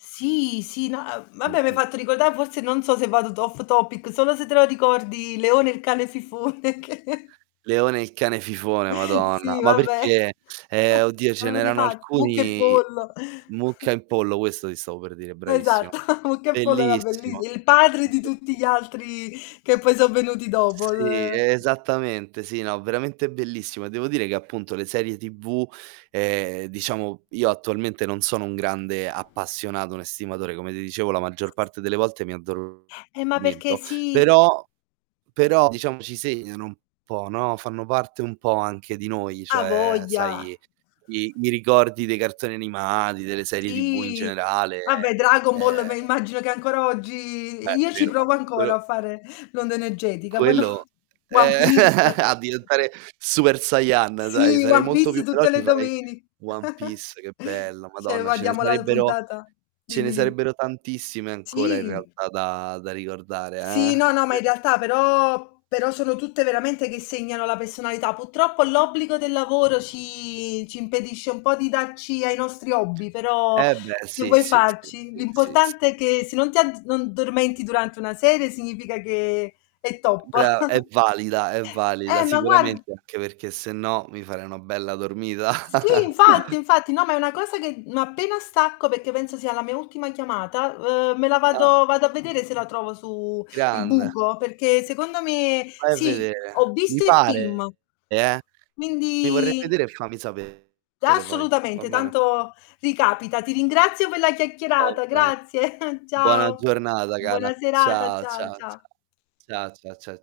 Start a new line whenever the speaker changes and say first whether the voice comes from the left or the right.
left: Sì, sì, no, uhm, vabbè m'hai
right: Mh-mh.
left: fatto ricordà forse non so se vado t off topic, solo se te lo ricordi Leone il cane fifone che
right: Leone il cane fifone, madonna.
left: Sì,
right: Ma
left: vabbè.
right: perché? Ehm, oddio,
left: Ma
right: ce
left: non de
right: n'erano
left: pa Mucca e
right: alcuni
left: Pollo.
right: "Mucca e pollo", questo ti stavo per dire, bravissima.
left: Esatto, Mucca e Pollo era bellis
right: Bellissimo.
left: il padre di tutti
right: [unintelligible]
left: gli altri che poi sò venuti dopo.
right: Sì,
left: Ehm
right: esattamente, sì, no, veramente bellissimo. Devo dire che appunto le serie TV, ehm, diciamo, io attualmente non sono un grande appassionato, un estimatore, come ti dicevo, la maggior parte delle volte mi
left: Eh, ma perché
right: addormento,
left: si
right: però però diciamo ci segnano un po', no, fanno parte un po' anche di noi,
left: Hai
right: cioè,
left: voglia.
right: sai, i i ricordi dei cartoni animati, delle serie TV in
left: Sì,
right: generale,
left: vabbè Dragon Ball
right: ehm
left: me immagino che ancora oggi e
right: Beh,
left: io ci provo
right: ferma!
left: ancora
right: Quello
left: a fare l'onda energetica, voi no?
right: quello
left: One
right: eh,
left: Piece.
right: a diventare Super Sayan, dai,
left: Sì,
right: sarei
left: One
right: molto più
left: Piece tutte
right: veloce e
left: le
right: farei
left: domeni
right: One Piece, che bello,
left: cioè
right: madonna, ce ne
left: guardiamo la
right: sarebbero
left: puntata
right: ce ne
left: dimmi, dimmi.
right: sarebbero tantissime ancora in
left: Sì.
right: realtà da da ricordare,
left: Sì, no, no,
right: eh.
left: ma in
right: [unintelligible]
left: realtà però però sono tutte veramente che segnano la personalità. Purtroppo l'obbligo del lavoro ci ci impedisce un po' di darci ai nostri hobby, però
right: Eh, beh,
left: che
right: sì,
left: vuoi
right: sì, sì,
left: farci?
right: sì, sì, sì.
left: L'importante è che se non ti add non dormenti durante una serie significa che è top.
right: Bra è valida, è valida,
left: Eh, ma guard
right: sicuramente anche perché se no mi farei una bella dormita.
left: Sì, infatti, infatti. No, ma è una cosa che, mhmm n appena stacco, perché penso sia la mia ultima chiamata, uhm, me la
right: Ah.
left: vado vado a vedere se la trovo su il
right: Grande.
left: buco, perché secondo me
right: vai a
left: sì, ho
right: vedere. Mi
left: visto il film,
right: pare, eh. Mi vorrei
left: quindi
right: vedere e fammi sapere
left: D
right: poi, va
left: assolutamente,
right: bene?
left: tanto ricapita. Ti ringrazio per la
right: Va
left: chiacchierata.
right: bene.
left: Grazie,
right: Buona
left: ciao.
right: giornata, cara.
left: Buona serata.
right: Ciao,
left: Ciao,
right: ciao,
left: ciao.
right: ciao. Ciao, ciao, cia cia